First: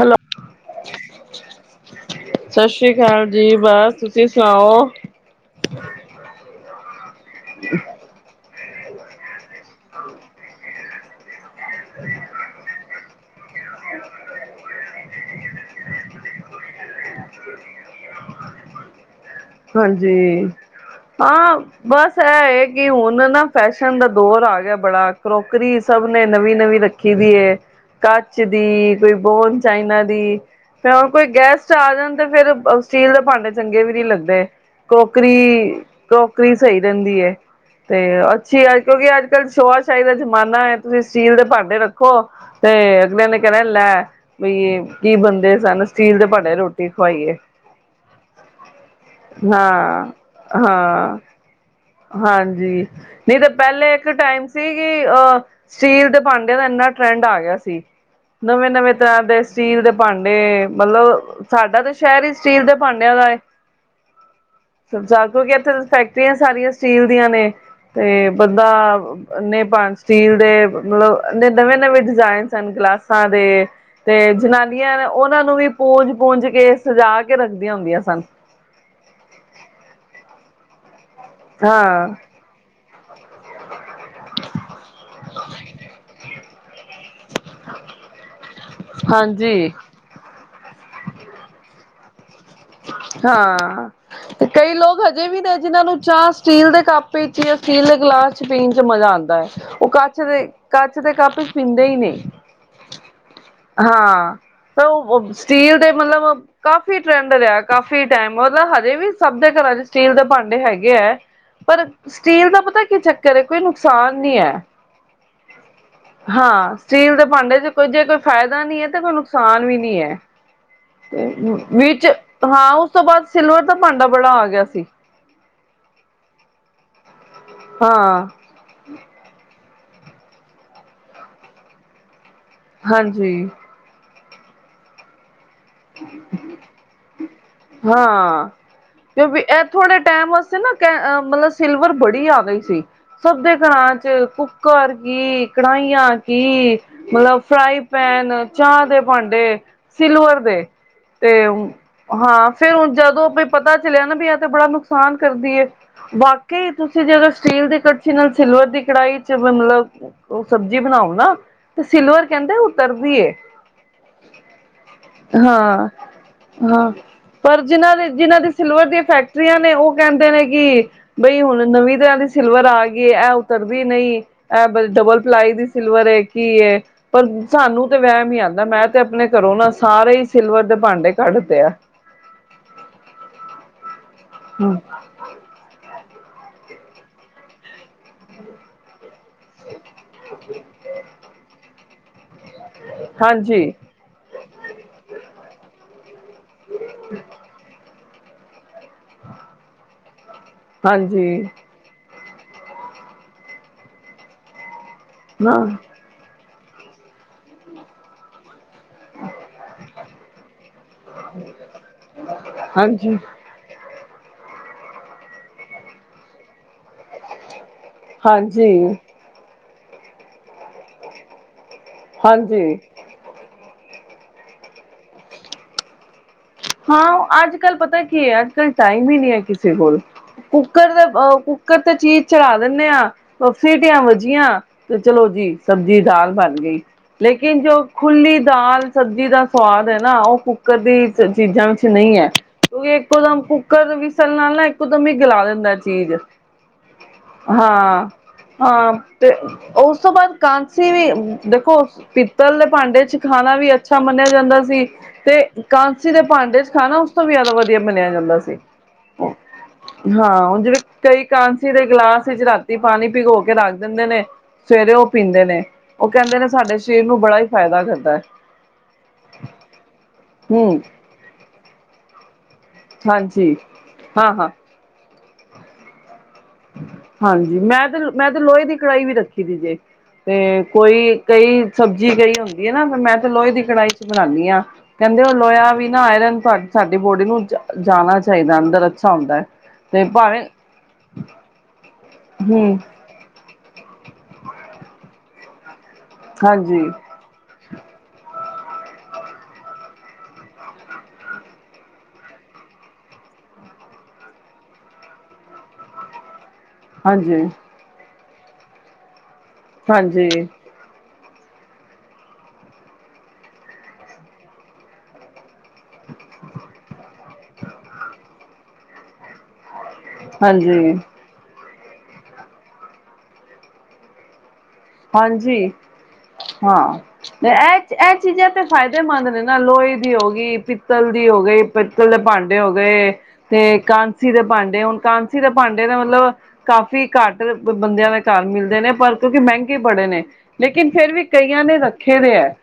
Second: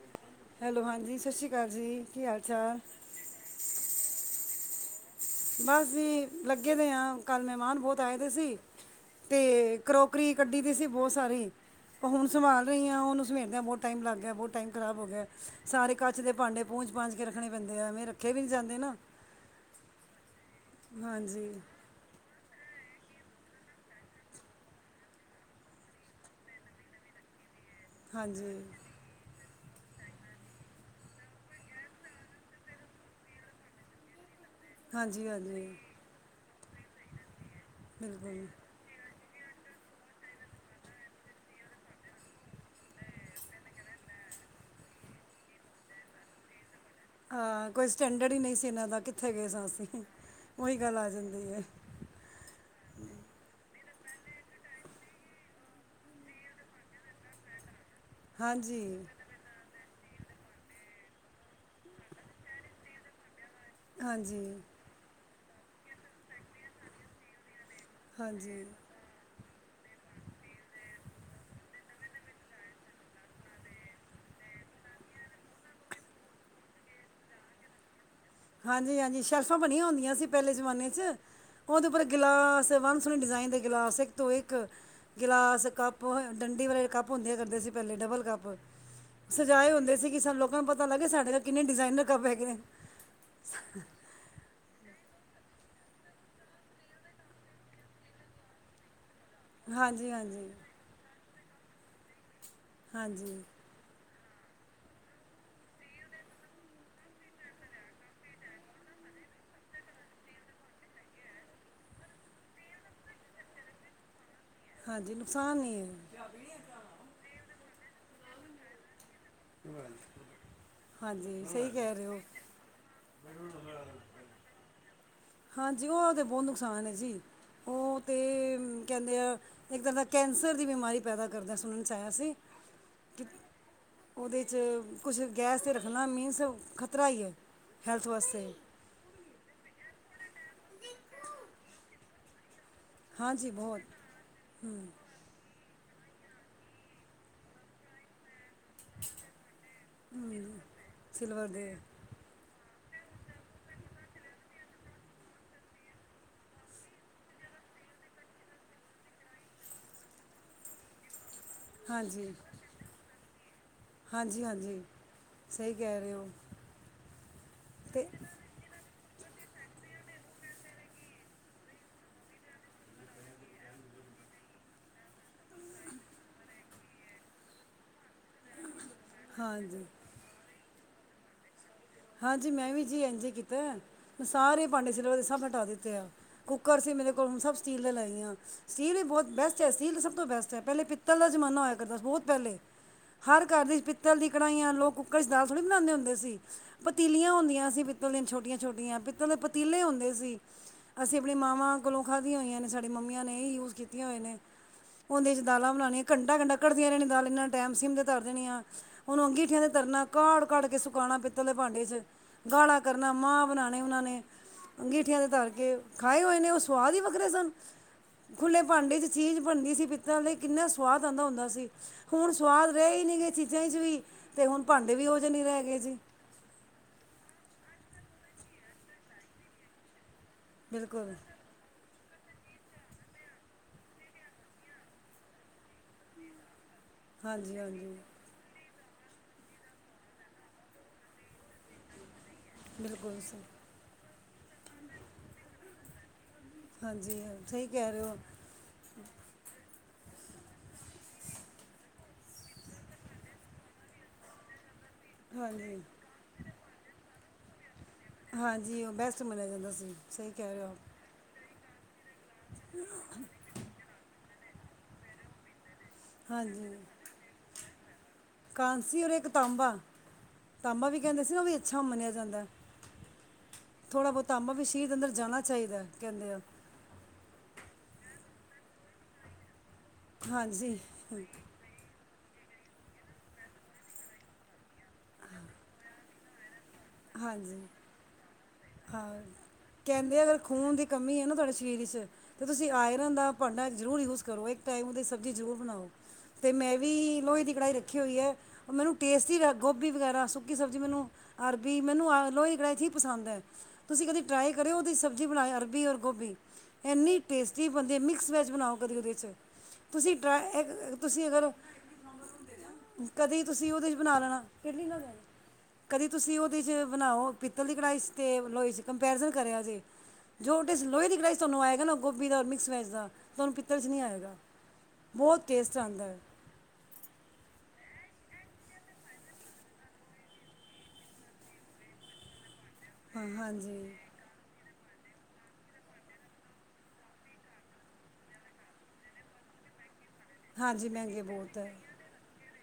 Hello hello, ਹਾਂਜੀ। ਸਤਿ ਸ੍ਰੀ ਅਕਾਲ ਜੀ, ਕੀ ਹਾਲ -ਚਾਲ ਸਤਿ ਸ੍ਰੀ ਅਕਾਲ ਜੀ, ਬਸ ਤੁਸੀਂ ਸੁਣਾਓ। ਬਸ ਵੀ ਲੱਗੇ ਦੇ ਹਾਂ, ਕੱਲ ਮਹਿਮਾਨ ਬਹੁਤ ਆਏ ਦੇ ਸੀ ਤੇ ਕਰੋਕਰੀ ਕੱਢੀ ਦੀ ਸੀ ਬਹੁਤ ਸਾਰੀ, ਹੁਣ ਸੰਭਾਲ ਰਹੀ ਆ, ਉਹਨੂੰ ਸਮੇਟ ਦਿਆਂ ਬਹੁ ਟਾਈਮ ਲੱਗ ਗਿਆ, ਬਹੁਤ ਟਾਈਮ ਖ਼ਰਾਬ ਹੋ ਗਿਆ ਸਾਰੇ ਕੱਚ ਦੇ ਭਾਂਡੇ ਪੂੰਝ- ਪਾਝਂ ਕੇ ਰੱਖਣੇ ਪੈਂਦੇ ਆ, ਐਵੇਂ ਰੱਖੇ ਵੀ ਨਹੀਂ ਜਾਂਦੇ ਨਾ ਹਾਂਜੀ, ਹਾਂਜੀ ਆ ਬਸ ਇਹ ਐ ਕਿ ਹੁਣ ਨਾ ਫੈਸ਼ਨ ਦਾ ਦੌਰ ਆ ਗਿਆ ਬੜਾ, ਕਰੋਕਰੀ ਸਭ ਨੇ ਨਵੀਂ- ਨਵੀਂ ਰੱਖੀ ਰਖੀ ਦੀ ਹੈ, ਕੱਚ ਹਾਂਜੀ ਦੀ, ਕੋਈ ਬੋਨ ਚਾਈਨਾ ਦੀ ਤੇ ਕੋਈ ਗੈਸਟ ਆ ਜਾਣ ਤੇ ਫੇਰ ਸਟੀਲ ਦੇ ਭਾਂਡੇ ਚੰਗੇ ਵੀ ਨੀ ਲੱਗਦੇ ਹਾਂਜੀ ਕਰੋਕਰੀ ਹਾਂਜੀ -ਕਰੋਕਰੀ ਸਹੀ ਰਹਿੰਦੀ ਹੈ। ਤੇ ਬਿਲਕੁਲ ਅੱਛੀ ਕਿਉਂਕਿ ਅੱਜ- ਕੱਲ੍ਹ ਸ਼ੋਆਸ਼ਾਹੀ ਦਾ ਜ਼ਮਾਨਾ ਹੈ। ਤੁਸੀਂ ਸਟੀਲ ਦੇ ਭਾਂਡੇ ਰੱਖੋ। ਤੇ ਅਗਲਿਆਂ ਨੇ ਕਹਿਣਾ ਲੈ, ਬਈ ਕੀ ਬੰਦੇ ਸਨ। ਸਟੀਲ ਦੇ ਭਾਂਡਿਆਂ 'ਚ ਰੋਟੀ ਖਵਾਈਏ ਆ, ਕੋਈ ਸਟੈਂਡਰਡ ਹੀ ਨਹੀਂ ਸੀ ਇਹਨਾਂ ਦਾ, ਕਿੱਥੇ ਗਏ ਸਾਂ ਅਸੀਂ, ਹਾਂ ਉਹੀ ਗੱਲ ਆ ਹਾਂ ਜਾਂਦੀ ਐ। ਹਾਂਜੀ। ਨਹੀਂ ਤਾਂ ਪਹਿਲੇ ਇੱਕ ਟਾਈਮ ਸੀ ਕਿ ਅਹ ਸਟੀਲ ਦੇ ਭਾਂਡਿਆਂ ਦਾ ਇੰਨਾ ਟਰੈਂਡ ਆ ਗਿਆ ਸੀ, ਨਵੇਂ- ਹਾਂਜੀ ਨਵੇਂ ਤਰ੍ਹਾਂ ਦੇ ਸਟੀਲ ਦੇ ਭਾਂਡੇ, ਮਤਲਬ ਸਾਡਾ ਤਾ ਸ਼ਹਿਰ ਹੀ ਸਟੀਲ ਦੇ ਭਾਂਡਿਆਂ ਦਾ ਐ। ਹਾਂਜੀ ਕਿਉਂਕਿ ਇੱਥੇ ਫੈਕਟਰੀਆਂ ਸਾਰੀਆਂ ਸਟੀਲ ਦੀਆਂ ਨੇ ਤੇ ਬੰਦਾ ਹਾਂਜੀ ਸਟੀਲ ਦੇ ਮਤਲਬ ਨਵੇਂ -ਨਵੇਂ ਡਿਜ਼ਾਇਨ ਸ ਗਲਾਸਾਂ ਦੇ ਤੇ ਜਨਾਨੀਆਂ ਉਹਨਾਂ ਨੂੰ ਵੀ ਪੂੰਜ- ਪੂੰਜ ਕੇ ਸਜਾ ਕੇ ਰੱਖਦੀਆਂ ਹੁੰਦੀਆਂ ਸਨ। ਹਾਂਜੀ-ਹਾਂਜੀ ਸ਼ੈਲਫਾਂ ਬਣੀਆਂ ਹੁੰਦੀਆਂ ਸੀ। ਪਹਿਲੇ ਜ਼ਮਾਨੇ ' ਉਹਦੇ ਉੱਪਰ ਹਾਂ ਗਿਲਾਸ ਵੰਨ ਸੁਵੰਨੇ ਡਿਜ਼ਾਇਨ ਦੇ ਗਿਲਾਸ ਇੱਕ ਤੋਂ ਇੱਕ ਗਿਲਾਸ ਕੱਪ ਡੰਡੀ ਵਾਲੇ ਕੱਪ ਹੁੰਦੇ ਕਰਦੇ ਸੀ, ਪਹਿਲੇ ਡਬਲ ਕੱਪ। ਸਜਾਏ ਹਾਂਜੀ ਹੁੰਦੇ ਸੀ। ਕਿ ਸਾਨੂੰ ਲੋਕਾਂ ਨੂੰ ਪਤਾ ਲੱਗੇ। ਸਾਡੇ ਨਾਲ ਕਿੰਨੇ ਡਿਜ਼ਾਇਨ ਰੱਖ ਪੈਗੇ ਨੇ ਹਾਂ ਤੇ ਕਈ ਲੋਕ ਅਜੇ ਵੀ ਨੇ ਜਿਹਨਾਂ ਨੂੰ ਚਾਹ ਸਟੀਲ ਦੇ ਕੱਪ ਵਿੱਚ ਜਾਂ ਸਟੀਲ ਦੇ ਗਲਾਸ ਚ ਪੀਣ ਚ ਮਜ਼ਾ ਆਉਂਦਾ ਹੈ। ਉਹ ਹਾਂਜੀ ਕੱਚ ਦੇ ਹਾਂਜੀ ਕੱਚ ਦੇ ਕੱਪ ਚ ਪੀਂਦੇ ਹੀ ਨਹੀਂ ਹਾਂਜੀ ਹਾਂ ਤਾਂ ਉਹ ਸਟੀਲ ਦੇ ਮਤਲਬ ਕਾਫੀ ਟਰੈਂਡ ਰਿਹਾ ਕਾਫ਼ੀ ਟਾਈਮ, ਮਤਲਬ ਹਜੇ ਵੀ ਸਭ ਦੇ ਘਰਾਂ ਚ ਸਟੀਲ ਦੇ ਭਾਂਡੇ ਹੈਗੇ ਐ। ਪਰ ਸਟੀਲ ਦਾ ਪਤਾ ਕੀ ਚੱਕਰ ਐ, ਕੋਈ ਨੁਕਸਾਨ ਨੀ ਐ। ਹਾਂਜੀ। ਨੁਕਸਾਨ ਹੀ ਹੈ। ਸਟੀਲ ਦੇ ਭਾਂਡੇ 'ਚ ਕੋਈ ਜੇ ਕੋਈ ਫ਼ਾਇਦਾ ਨੀ ਨ ਐ ਤੇ ਕੋਈ ਨੁਕ ਨੁਕਸਾਨ ਵੀ ਨੀ ਹੈ। ਤੇ ਹਾਂਜੀ ਸਹੀ ਕਹਿ ਰਹੇ ਵਿੱਚ ਹੋ ਹਾਂ। ਉਸ ਤੋਂ ਬਾਅਦ ਸਿਲਵਰ ਦਾ ਭਾਂਡਾ ਬੜਾ ਆ ਗਿਆ ਸੀ। ਹਾਂਜੀ ਉਹ ਤੇ ਬਹੁਤ ਨੁਕਸਾਨ ਹੈ ਜੀ ਉਹ ਤੇ ਹਾਂ ਕਹਿੰਦੇ ਆ ਇੱਕਦਾਂ ਦਾ ਕੈਂਸਰ ਦੀ ਬਿਮਾਰੀ ਪੈਦਾ ਕਰਦਾ ਸੁਣਨ ਚ ਆਇਆ ਸੀ ਹਾਂਜੀ ਉਹਦੇ 'ਚ ਕੁਛ ਗੈਸ 'ਤੇ ਰੱਖਣਾ ਮੀਨਸ ਖਤਰਾ ਹੀ ਹੈ ਹੈਲਥ ਵਾਸਤੇ ਹਾਂ ਕਿਉਂਕਿ ਇਹ ਥੋੜੇ ਟਾਈਮ ਵਾਸਤੇ ਨਾ ਕ ਮਤਲਬ ਸਿਲਵਰ ਬੜੀ ਆ ਗਈ ਸੀ। ਸਭ ਹਾਂਜੀ ਦੇ ਬਹੁਤ ਘਰਾਂ ਚ ਕੁੱਕਰ ਕੀ ਕੜਾਹੀਆਂ ਕੀ ਮਤਲਬ ਫਰਾਈ ਪੈਨ ਚਾਹ ਦੇ ਭਾਂਡੇ ਸਿਲਵਰ ਦੇ ਤੇ ਸਿਲਵਰ ਦੇ ਹਾਂ, ਫੇਰ ਹਣ ਜਦੋਂ ਪਤਾ ਚਲਿਆਂ ਨਾ ਵੀ ਆ ਤੇ ਬੜਾ ਨੁਕਸਾਨ ਕਰਦੀ ਐ। ਬਾਕੀ ਤੁਸੀਂ ਜਦੋਂ ਸਟੀਲ ਦੀ ਕੜਛੀ ਨਾਲ ਸਿਲਵਰ ਦੀ ਕੜਾਹੀ ਚ ਮਤਲਬ ਉਹ ਸਬਜ਼ੀ ਬਣਾਓ ਨਾ ਤੇ ਸਿਲਵਰ ਹਾਂਜੀ ਕਹਿੰਦੇ ਉਤਰਦੀ ਹਾਂਜੀ ਹਾਂਜੀ ਸਹੀ ਕਹਿ ਰਹੇ ਹੋ ਹਾਂ-ਹਾਂ ਪਰ ਜਿਹਨਾਂ ਅਤੇ ਦੇ ਜਿਹਨਾਂ ਦੀ ਸਿਲਵਰ ਦੀਆਂ ਫੈਕਟਰੀਆਂ ਨੇ ਉਹ ਕਹਿੰਦੇ ਨੇ ਕਿ ਬਈ ਹੁਣ ਨਵੀਂ ਦੇੀ ਸਿਲਵਰ ਆ ਗਈ ਇਹ ਉਤਰਦੀ ਨਹੀਂ ਇਹ ਡਬਲ ਪਲਾਈ ਦੀ ਸਿਲਵਰ ਕੀ ਹੈ। ਪਰ ਸਾਨੂੰ ਤੇ ਵਹਿਮ ਹੀ ਆਉਂਦਾ ਮੈਂ ਤੇ ਆਪਣੇ ਘਰੋਂ ਨਾ ਹਾਂਜੀ ਸਾਰੇ ਹੀ ਸਿਲਵਰ ਦੇ ਭਾਂਡੇ ਕੱਢਦੇ ਆ। ਹਾਂਜੀ, ਮੈਂ ਵੀ ਜੀ ਐਜ ਹੀ ਕੀਤਾ, ਮੈਂ ਸਾਰੇ ਪਾਂਡੇ ਸਿਲਵਰ ਦੇ ਸਬ ਹੱਟਾ ਦਿੱਤੇ ਆ। ਕੁੱਕਰ ਸੀ ਮੇਰੇ ਕੋਲ ਹੁਣ ਸਭ ਸਟੀਲ ਦੇ ਲੈਏ ਆ, ਸਟੀਲ ਵੀ ਬਹੁਤ ਬੈਸਟ ਐ, ਸਟੀਲ ਸਭ ਤੋਂ ਬੈਸਟ ਐ, ਪਹਿਲੇ ਪਿ ਪਿੱਤਲ ਦਾ ਜ਼ਮਾਨਾ ਹੋਇਆ ਕਰਦਾ ਬਹੁਤ ਪਹਿਲੇ, ਹਰ ਘਰ ਹਾਂਜੀ ਦੀ ਪਿ ਲ ਦੀ ਕੜਾਹੀਆਂ ਲੋਕ ਕੁੱਕਰ ਚ ਦਾਲ ਥੋੜ੍ਹੀ ਬਣਾਉਂਦੇ ਹੁੰਦੇ ਸੀ। ਪਤੀਲੀਆਂ ਹੁੰਦੀਆਂ ਸੀ। ਪਿੱਤਲ ਦੀਆਂ ਛੋਟੀਆਂ- ਛੋਟੀਆਂ ਪਿੱਤਲ ਦੇ ਪਤੀਲੇ ਹੁੰਦੇ ਸੀ। ਅਸੀਂ ਆਪਣੀ ਹਾਂਜੀ ਮਾਵਾਂ ਕੋਲੋਂ ਖਾਦੀਆਂ ਹੋਈਆਂ ਨੇ ਸਾਡੀ ਮੰਮੀਆਂ ਨੇ ਇਹ ਯੂਸ ਕੀਤੀਆਂ ਹੋਏ ਨੇ। ਉਹਦੇ ਚ ਨਾ ਦਾਲਾਂ ਬਣਾਈਆਂ ਘੰਟਾ ਘੰਟਾ ਘਡਦੀਆਂ ਰਹਿਣੀਆਂ ਦਾਲ ਇੰਨਾ ਟੈਮ ਸੀਮ ਤੇ ਤਰ ਦੇਣੀ ਆ, ਹੁਣ ਅੰਗੀਠੀਆਂ ਤੇ ਤਰਨਾ ਕਾੜ ਕਾੜ ਕੇ ਸੁਕਾਣਾ ਪਿੱਤਲੇ ਭਾਂਡੇ ਚ ਗਾਲਾ ਕਰਨਾ ਹਾਂਜੀ ਮਾਂ ਬਣਾਉਣੇ ਉਹਨਾਂ ਨੇ ਅੰਗਠੀਆਂ ਦੇ ਤਰ ਕੇ, ੍ਰਖਾਏ ਹੋਏ ਨੇ ਉਹ ਸਵਾਦ ਹੀ ਵੱਖਰੇ ਸਨ। ਖੁੱਲੇ ਹਾਂਜੀ ਭਾਂਡੇ ਚ ਚੀਜ਼ ਬਣਦੀ ਸੀ। ਪਿੱਤਲਤੇ ਕਿੰਨਾ ਸਵਾਦ ਆਹਂਦਾ ਹੁੰਦਾ ਸੀ। ਹੁਣ ਸਵਾਦ ਹਾਂਜੀ ਰਹੇ ਹੀ ਨਹੀਂ ਗ ਚੀਜ਼ਾਂ 'ਚ ਵੀ ਅਤੇ ਹੁਣ ਭਾਂਡੇ ਵੀ ਉਹ ਜਿਹੇ ਨਹੀਂ ਰਹਿ ਗਏ ਜੀ। ਹਾਂ। ਅੱਜ ਕੱਲ ਪਤਾ ਕੀ ਹੈ। ਅੱਜ ਕੱਲ ਟਾਈਮ ਹੀ ਨਹੀ ਹੈ ਕਿਸੇ ਕੋਲ ਕੁੱਕਰ ਦੇ ਬਿਲਕੁਲ ਪ ਕੁ ਕੁਕਰ ਤੇ ਚੀਜ਼ ਚਲਾ ਦਿੰਦੇ ਆਾਂ ਸੀਟੀਆਂ ਵੱਜੀਆਂ ਤੇ ਚਲੋ ਜੀ ਸਬਜ਼ੀ ਦਾਲ ਬਣ ਗਈ ਲੇਕਿ ਜੋ ਹਾਂਜੀ-ਹਾਂਜੀ ਖੁੱਲ੍ਹੀ ਦਾਲ ਸਬਜ਼ੀ ਦਾ ਸਵਾਦ ਹੈ ਨਾ ਉਹ ਕੁੱਕਰ ਦੀ ਚੀਜ਼ਾਂ ਵਿੱਚ ਨਹੀਂ ਹੈ ਕਿਉਂਕਿ ਬਿਲਕੁਲ ਸਹੀ ਇੱਕੋਦਮ ਕੁ ਵਸਲ ਨਾਲ ਨਾ ਇੱਕ ਦਮ ਹੀ ਗਲਾ ਦਿੰਦਾ ਚੀਜ਼ ਹਾਂਜੀ ਸਹੀ ਕਹਿ ਰਹੇ ਹਾਂ ਹੋ ਹਾਂ ਤੇ ਉਸ ਤੋਂ ਬਾਅਦ ਕਾਂਸੀ ਵੀ ਦੇਖੋ ਪਿੱਤਲ ਦੇ ਭਾਂਡੇ ਚ ਖਾਣਾ ਵੀ ਅੱਛਾ ਮੰਨਿਆ ਜਾਂਦਾ ਸੀ ਤੇ ਹਾਂਜੀ ਸੀ ਦੇ ਭਾਂਡੇ ਚ ਖਾ ਨਾ ਉਸ ਤੋਂ ਵੀ ਜ਼ਿਆਦਾ ਵਧੀਆ ਮੰਨਿਆ ਜਾਂਦਾ ਸੀ ਹਾਂਜੀ ਉਹ ਬੈਸਟ ਮੰਨਿਆ ਜਾਂਦਾ ਸਹੀ ਹਾਂ ਕਹਿ ਹੁਣ ਰਹੇ ਹੋ। ਜਿਵੇਂ ਕਈ ਕਾਂਸੀ ਦੇ ਗਿਲਾਸ ਵਿੱਚ ਰਾਤੀ ਪਾਣੀ ਭਿਗੋ ਕੇ ਰੱਖ ਦਿੰਦੇ ਨੇ ਸਵੇਰੇ ਉਹ ਪੀਂਦੇ ਨੇ ਉਹ ਕਹਿੰਦੇ ਨੇ ਹਾਂਜੀ ਸਾਡੇ ਸਰੀਰ ਨੂੰ ਬੜਾ ਹੀ ਫਾਇਦਾ ਕਰਦਾ ਹੈ ਕਾਂਸੀ ਔਰ ਇੱਕ ਤਾਂਬਾ ਹਮ ਤਾਂਬਾ ਵੀ ਕਹਿੰਦੇ ਸੀ ਨਾ ਵੀ ਅੱਛਾ ਮੰਨਿਆ ਜਾਂਦਾ ਹਾਂਜੀ ਥੋੜਾ ਹਾਂ ਬਹੁਤਾ ਹਾਂ ਅੰਮਾ ਵੀ ਸ਼ਹੀਦ ਅੰਦਰ ਜਾਣਾ ਚਾਹੀਦਾ ਹੈ ਕਹਿੰਦੇ ਆ ਹਾਂਜੀ ਮੈਂ ਤੇ ਮੈਂ ਤੇ ਲੋਹੇ ਦੀ ਕੜਹੀ ਵੀ ਰੱਖੀ ਸੀ ਜੇ। ਤੇ ਹਾਂਜੀ ਕੋਈ ਕਈ ਸਬਜ਼ੀ ਗਈ ਹੁੰਦੀ ਹੈ ਨਾ ਮੈਂ ਤੇ ਲੋਹੇ ਦੀ ਕੜਹੀ ਚ ਬਣਾਉਂਦੀ ਹਾਂ ਕਹਿੰਦੇ ਉਹ ਲੋਇਆ ਵੀ ਨਾ ਆਇਰਨ ਸਾਡੀ ਬੋਡੀ ਨੂੰ ਹਾਂਜੀ ਜਾਣਾ ਚਾਹੀਦਾ ਅੰਦਰ ਅੱਛਾ ਹੁੰਦਾ ਹੈ ਤੇ ਕਹਿੰਦੇ ਅਗਰ ਭਾਵੇਂ ਖੂਨ ਦੀ ਕਮੀ ਹੈ ਨਾ ਤੁਹਾਡੇ ਸਰੀਰ ਚ ਤੇ ਤੁਸੀਂ ਹਮ ਆਏ ਪਰਾਂ ਦਾ ਭਾਂਡਾ ਜ਼ਰੂਰ ਯੂਜ ਕਰੋ ਇੱਕ ਟਾਈਮ ਦੀ ਸਬਜ਼ੀ ਜ਼ਰੂਰ ਬਣਾਓ ਅਤੇ ਮੈਂ ਹਾਂਜੀ ਵੀ ਲੋਹੇ ਦੀ ਕੜਾਹੀ ਰੱਖੀ ਹੋਈ ਹੈ ਮੈਨੂੰ ਟੇਸਟੀ ਗੋਭੀ ਵਗੈਰਾ ਸੁੱਕੀ ਸਬਜ਼ੀ ਮੈਨੂੰ ਵੀ ਮੈਨੂੰ ਆ ਲੋਹੇ ਕੜਾਈਚ ਹੀ ਪਸੰਦ ਹੈ ਤੁਸੀਂ ਕਦੀ ਟਰਾਈ ਕਰਿਓ ਉਹਦੀ ਸਬਜ਼ੀ ਬਣਾਇਓ ਅਰਬੀ ਔਰ ਗੋਭੀ ਇੰਨੀ ਹਾਂਜੀ ਟੇਸਟੀ ਬਣਦੀ ਹੈ ਮਿਕਸ ਵੈੱਜ ਬਣਾਓ ਕਦੇ ਉਹਦੇ 'ਚ ਤੁਸੀਂ ਹਾਂਜੀ ਟਰਾ ਤੁਸੀਂ ਕਰੋ ਕਦੇ ਤੁਸੀਂ ਉਹਦੇ ਚ ਬਣਾ ਲੈਣਾ ਕਦੇ ਤੁਸੀਂ ਉਹ 'ਚ ਬਣਾਓ ਪਿੱਤਲ ਦੀ ਕੜਾਈ ਚ' ਤੇ ਲੋਹੇ 'ਚ ਕੰਪੈਰੀਜ਼ਨ ਕਰਿਆ ਜੇ, ਜੋਟੇ ਹਾਂਜੀ ਲੋਹੇ ਦੀ ਕੜਾਈ ਤੁਹਾਨੂੰ ਆਏਗਾ ਨਾ ਗੋਭੀ ਦਾਔਰ ਮਿਕਸ ਵੈਜ ਦਾ ਤੁਹਾਨੂੰ ਪਿੱਤ ਚ ਨਹੀਂੀ ਆਏਗਾ ਬਹੁਤ ਹਾਂਜੀ ਟੇਸਟ ਆਉਂਦਾ ਹੈ ਹਾਂ। ਇਹ ਇਹ ਚੀਜ਼ਾਂ ਤੇ ਫਾਇਦੇਮੰਦ ਨੇ ਨਾ ਲੋਹੇ ਦੀ ਹੋ ਗਈ, ਪਿੱਤਲ ਦੀ ਹੋ ਗਈ ਪਿੱਤਲ ਦੇ ਭਾਂਡੇ ਮਾਂਡੇ ਹੋ ਗਏ ਹਾਂ ਤੇ ਹਾਂਜੀ ਕਾਂਸੀ ਦੇ ਭਾਂਡੇ ਹੁਣ ਕਾਂਸੀ ਦੇ ਭਾਂਡੇ ਦਾ ਮਤਲਬ ਕਾਫ਼ੀ ਘੱਟ ਬੰਦਿਆਂ ਦੇ ਘਰ ਮਿਲਦੇ ਨੇ ਪਰ ਕਿਉਂਕਿ ਮਹਿੰਗੇ ਬੜੇ ਨੇ ਹਾਂਜੀ ਲੇਕਿਨ ਫੇਿਰ ਮਹਿੰਗੇ ਵੀ ਬਹੁਤ ਕਈਆਂ ਹੈ ਨੇ ਰੱਖੇ ਦੇ ਹੈ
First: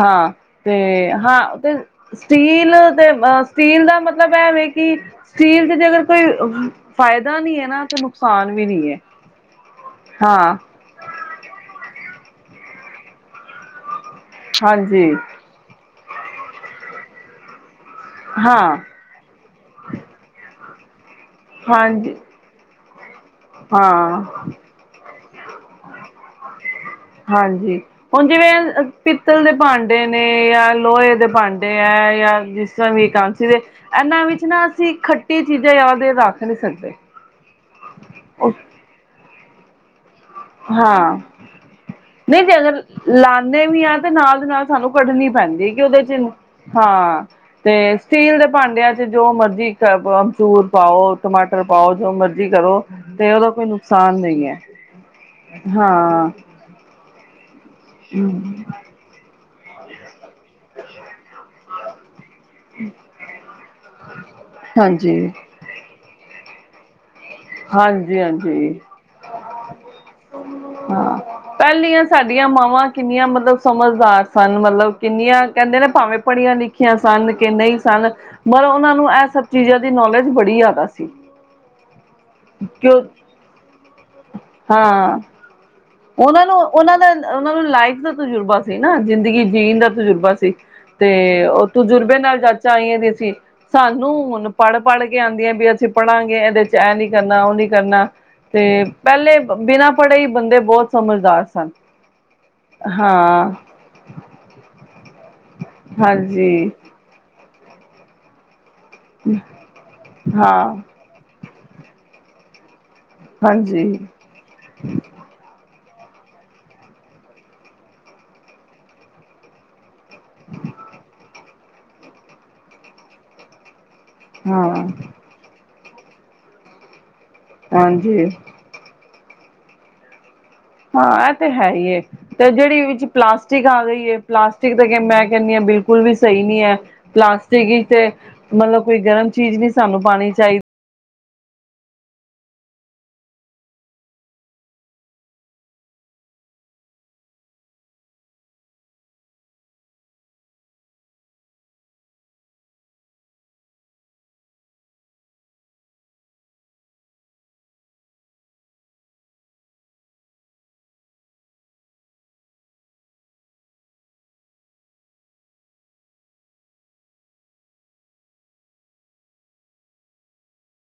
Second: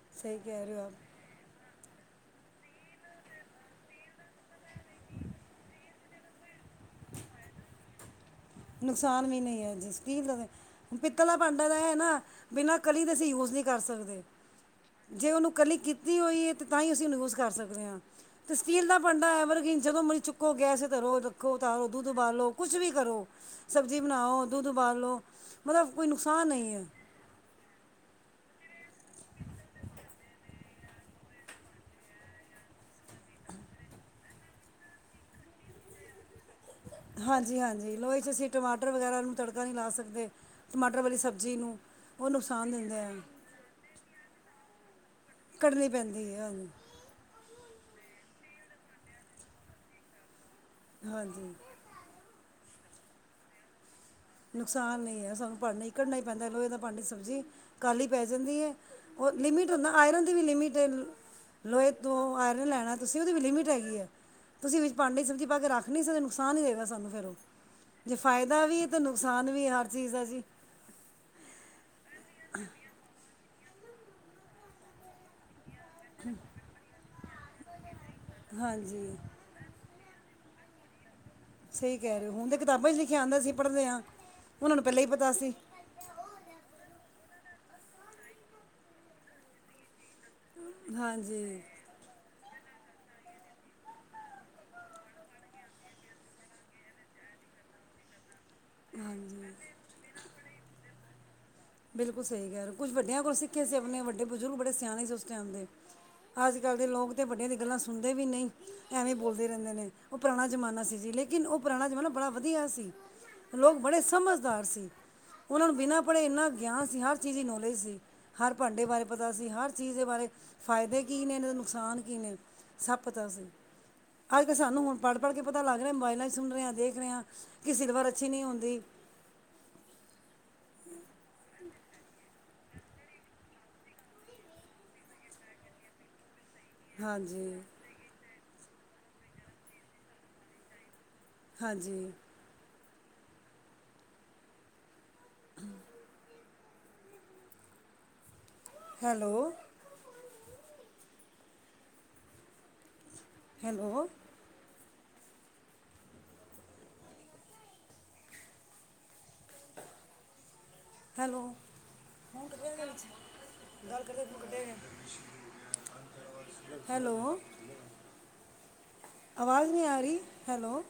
ਹਾਂ ਸਹੀ ਕਹਿ ਰਹੇ ਤੇ ਹੋ ਆਪ ਹਾਂ ਤੇ ਸਟੀਲ ਤੇ ਅ ਸਟੀਲ ਦਾ ਮਤਲਬ ਐਵੇਂ ਕਿ ਸਟੀਲ ਤੇ ਜੇ ਅਗਰ ਕੋਈ ਫਾਇਦਾ ਨੀ ਹੈ ਨਾ ਤੇਨ ਨੁਕਸਾਨ ਵੀ ਨਹੀਂ ਹੈ ਜੀ ਦਾ ਹਾਂ ਪਿੱਤਲਾ ਭਾਂਡਾ ਤਾਂ ਹੈ ਨਾ ਬਿਨਾਂ ਕਲੀ ਦੇ ਅਸੀਂ ਯੂਜ ਨਹੀਂ ਕਰ ਸਕਦੇ। ਹਾਂਜੀ ਜੇ ਉਹਨੂੰ ਇਕੱਲੀ ਕੀਤੀ ਹੋਈ ਹੈ ਤੇ ਤਾਂ ਹੀ ਅਸੀਂ ਉਹਨੂੰ ਯੂਜ ਕਰ ਸਕਦੇ ਹਾਂ ਤੇ ਹਾਂ ਸਟੀਲ ਦਾ ਪੰੰਡਾ ਹੈ ਮਰ ਕਿ ਜਦੋਂ ਮਰੀ ਚੁੱਕੋ ਗੈਸ ਧਰੋ ਰੱਖੋ ਉਤਾਰੋ ਦੁੱਧ ਹਾਂਜੀ ਬਾਲੋ ਕੁਛ ਵੀ ਕਰੋ ਸਬਜ਼ੀ ਹਾਂ ਬਣਾਓ, ਦੁੱਧ ਉਬਾਲੋ ਮਤਲਬ ਕੋਈ ਨੁਕਸਾਨ ਨਹੀਂ ਹੈ‌ ਹਾਂਜੀ ਹੁਣ ਜਿਵੇਂ ਪਿੱਤਲ ਦੇ ਭਾਂਡੇ ਨੇ, ਜਾਂ ਲੋਹੇ ਦੇ ਭਾਂਡੇ ਹੈ ਜਾਂ ਜਿਸ ਸਮੀਰਕਾਂਤ ਸੀ ਦੇ ਇਹਨਾਂ ਵਿੱਚ ਨਾ ਅਸੀਂ ਖੱਟੀ ਚੀਜ਼ਾਂ ਯਦ ਰੱਖ ਨੀ ਸਕਦੇ ਹਾਂਜੀ ਹਾਂਜੀ ਲੋਈ 'ਚ ਅਸੀਂ ਟਮਾਟਰ ਵਗੈਰਾ ਨੂੰ ਤੜਕਾ ਨਹੀਂ ਲਾ ਸਕਦੇ ਟਮਾਟਰ ਵਾਲੀ ਹਾਂ ਸਬਜ਼ੀ ਨੂੰ ਉਹ ਨਹੀਂ ਜੇ ਨੁਕਸਾਨ ਅਗਰ ਦਿੰਦੇ ਆ ਲਾਉਦੇ ਵੀ ਆ ਤੇ ਨਾਲ ਦੀ ਨਾਲ ਸਾਨੂੰ ਕੱਢਣੀ ਪੈਂਦੀ ਹੈ ਕਿ ਕੱਢਣੀ ਉਹਦੇ ਚ ਪੈਂਦੀ ਹੈ ਹਾਂਜੀ ਹਾਂ ਤੇ ਸਟੀਲ ਦੇ ਭਾਂਡਿਆਂ ਚ ਜੋ ਮਰਜੀੀ ਅਸੂਰ ਪਾਓ ਹਾਂਜੀ ਟਮਾਟਰ ਪਾਓ ਜੋ ਮਰਜ਼ੀ ਕਰੋ ਤੇ ਉਹਦਾ ਕੋਈ ਨੁਕਸਾਨ ਨਹੀਂ ਹੈ। ਨੁਕਸਾਨ ਨਹੀਂ ਹੈ ਸਾਨੂੰ ਭਾਂਡੇ ਹੀ ਕੱਢਨਾ ਹੀ ਹਾਂ ਪੈਂਦਾ ਲੋਹੇ ਦਾ ਭਾਂਡਡੀ ਸਬਜ਼ੀ ਕਾਹਲੀ ਪੈ ਜਾਂਦੀ ਹੈ ਉਹ ਲਿਮਿਟ ਹੁੰਦਾ ਆਇਰਨ ਦੀ ਵੀ ਲਿਮਿਟ ਹੈ ਲੋਹੇ ਤੋਂ ਆਇ ਲੈਣਾ ਤੁਸੀਂ ਉਹਦੀ ਵੀ ਲਿਮਿਟ ਹੈਗੀ ਹੈ ਤੁਸੀਂ ਹਾਂਜੀ ਵਿੱਚਾਂਡੇ ਸਮਝੀ ਪਾ ਕੇ ਰੱਖ ਨਹੀਂੇ ਨੁਕਸਾਨ ਹੀ ਦੇਵੇਗਾ ਸਾਨੂੰ ਫੇਿਰ ਉਹ ਜੇ ਫਾਇਦਾ ਵੀ ਹਾਂਜੀ-ਹਾਂਜੀ। ਹੈ ਤਾਂ ਨੁਕਸਾਨ ਵੀ ਹੈ ਹਰ ਚੀਜ਼ ਦਾ ਜੀ ਹਾਂ। ਪਹਿਲੀਆਂ ਸਾਡੀਆਂ ਮਾਵਾਂ ਕਿੰਨੀਆਂ ਮਤਲਬ ਸਮਝਦਾਰ ਸਨ। ਮਤਲਬ ਕਿੰਨੀਆਂ ਕਹਿੰਦੇ ਨੇ ਭਾਵੇਂ ਪੜ੍ਹੀਆਂ ਲਿਖੀਆਂ ਸਨ। ਕਿ ਨਹੀਂ ਸਨ। ਮਲਬ ਉਹਨਾਂ ਹਾਂਜੀ ਨੂੰ ਇਹ ਸਭ ਚੀਜ਼ਾਂ ਦੀ ਨੌਲੇਜ ਬੜੀ ਜ਼ਿਆਦਾ ਸੀ। ਸਹੀ ਕਹਿ ਰਹੇ ਹੋ ਹੁਣ ਤਾਂ ਕਿਤਾਬਾਂ ' ਕਿਉਂ ਲਿਖਿਆ ਆਉਂਦਾ ਸੀ ਪੜ੍ਹਦੇ ਹਾਂ ਉਹਨਾਂ ਨੂੰ ਪਹਿਲਾਂ ਹੀ ਹਾਂ ਪਤਾ ਸੀ। ਉਹਨਾਂ ਨੂੰ ਉਹਨਾਂ ਦਾ ਉਹਨਾਂ ਨੂੰ ਲਾਈਫ ਦਾ ਤਜੁਰਬਾ ਸੀ। ਨਾ ਜ਼ਿੰਦਗੀ ਜੀਣ ਦਾ ਤਜੁਰਬਾ ਸੀ। ਤੇ ਹਾਂਜੀ ਉਹ ਤਜੁਰਬੇ ਨਾਲ ਜਾਚਾ, ਆਈਆਂ ਦੀ ਅਸੀਂ ਸਾਨੂੰ ਹੁਣ ਪੜ੍ਹ ਪੜ੍ਹ ਕੇ ਆਉਂਦੀਆਂ ਵੀ ਅਸੀਂ ਪੜਾਂਗੇ, ਇਹਦੇ ਚ ਇਹ ਨੀ ਕਰਨਾ ਉਹ ਨੀ ਕਰਨਾ ਤੇ ਪਹਿਲੇ ਬਿਨਾਂ ਪੜ੍ਹੇ ਈ, ਬੰਦੇ ਬਹੁਤ ਸਮਝਦਾਰ ਸਨ। ਬਿਲਕੁਲ ਸਹੀ ਹੈ। ਯਾਰ ਕੁਝ ਵੱਡਿਆਂ ਕੋਲ ਹਾਂ ਸਿੱਖੇ ਸੀ। ਆਪਣੇ ਵੱਡੇ ਬਜ਼ੁਰਗ ਬੜੇ ਸਿਆਣੇ ਸੀ। ਉਸ ਟਾਈਮ ਦੇ ਹਾਂਜੀ ਅੱਜ ਕੱਲ੍ਹ ਦੇ ਲੋਕ ਤਾਂ ਵੱਡਿਆਂ ਦੀ ਗੱਲਾਂ ਸੁਣਦੇ ਵੀ ਨਹੀਂ। ਐਵੇਂ ਬੋਲਦੇ ਰਹਿੰਦੇ ਨੇ ਉਹ ਪੁਰਾਣਾ ਹਾਂ ਜ਼ਮਾਨਾ ਸੀ ਜੀ ਲੇਕਿਨ ਲੇਕਿਨ, ਉਹ ਪੁਰਾਣਾ ਜ਼ਮਾਨਾ ਬੜਾ ਵਧੀਆ ਸੀ ਲੋਕ ਹਾਂਜੀ ਬੜੇ ਸਮਝਦਾਰ ਸੀ। ਉਹਨਾਂ ਨੂੰ ਬਿਨਾਂ ਪੜ੍ਹੇ ਇੰਨਾ ਗਿਆਨ ਸੀ। ਹਰ ਚੀਜ਼ ਦੀ ਨੌਲੇਜ ਸੀ। ਹਰ ਭਾਂਡੇ ਬਾਰੇ ਪਤਾ ਸੀ। ਹਰ ਇਸ ਚੀਜ਼ ਦੇ ਬਾਰੇ ਫਾਇਦੇ ਕੀ ਨੇ, ਇਹ ਦੇ ਨੁਕਸਾਨ ਕੀ ਨੇ ਸਭ ਪਤਾ ਆ ਸੀ। ਅੱਜ ਕੱਲ ਹਾਂ ਸਾਨੂੰ ਹੁਣ ਪੜ੍ਹ-ਪੜ੍ਹ ਕੇ ਪਤਾ ਲੱਗ ਰਿਹਾ ਮੋਬਾਇਲਾਂ ਚ ਸੁਣ ਰਿਹਾ ਦੇਖ ਰਹੇ ਆ ਕਿ ਸਿਲਵਰ ਹਾਂਜੀ ਅੱਛੀ ਨਹੀਂ ਹੁੰਦੀ। ਹਾਂ, ਇਹ ਤੇ ਹੈ ਹੀ ਹੈ। ਤੇ, ਜਿਹੜੀ ਵਿੱਚ ਪਲਾਸਟਿਕ ਆ ਗਈ ਹੈ। ਪਲਾਸਟਿਕ ਤੇ ਮੈਂ ਕਹਿੰਦੀ ਹਾਂ, ਬਿਲਕੁਲ ਵੀ ਸਹੀ ਨਹੀਂ ਹੈ। ਹਾਂਜੀ ਪਲਾਸਟਿਕ ਤੇ, ਮਤਲਬ ਕੋਈ ਗਰਮ ਚੀਜ਼ ਨਹੀਂ ਸਾਨੂੰ ਪਾਉਣੀ ਚਾਹੀਦੀ। ਹਾਂਜੀ। ਹਮ। ਹੈਲੋ? ਹੈਲੋ? ਹੈਲੋ? ਹੈਲੋ? ਆਵਾਜ਼ ਨੀ ਆ ਰਹੀ। ਹੈਲੋ?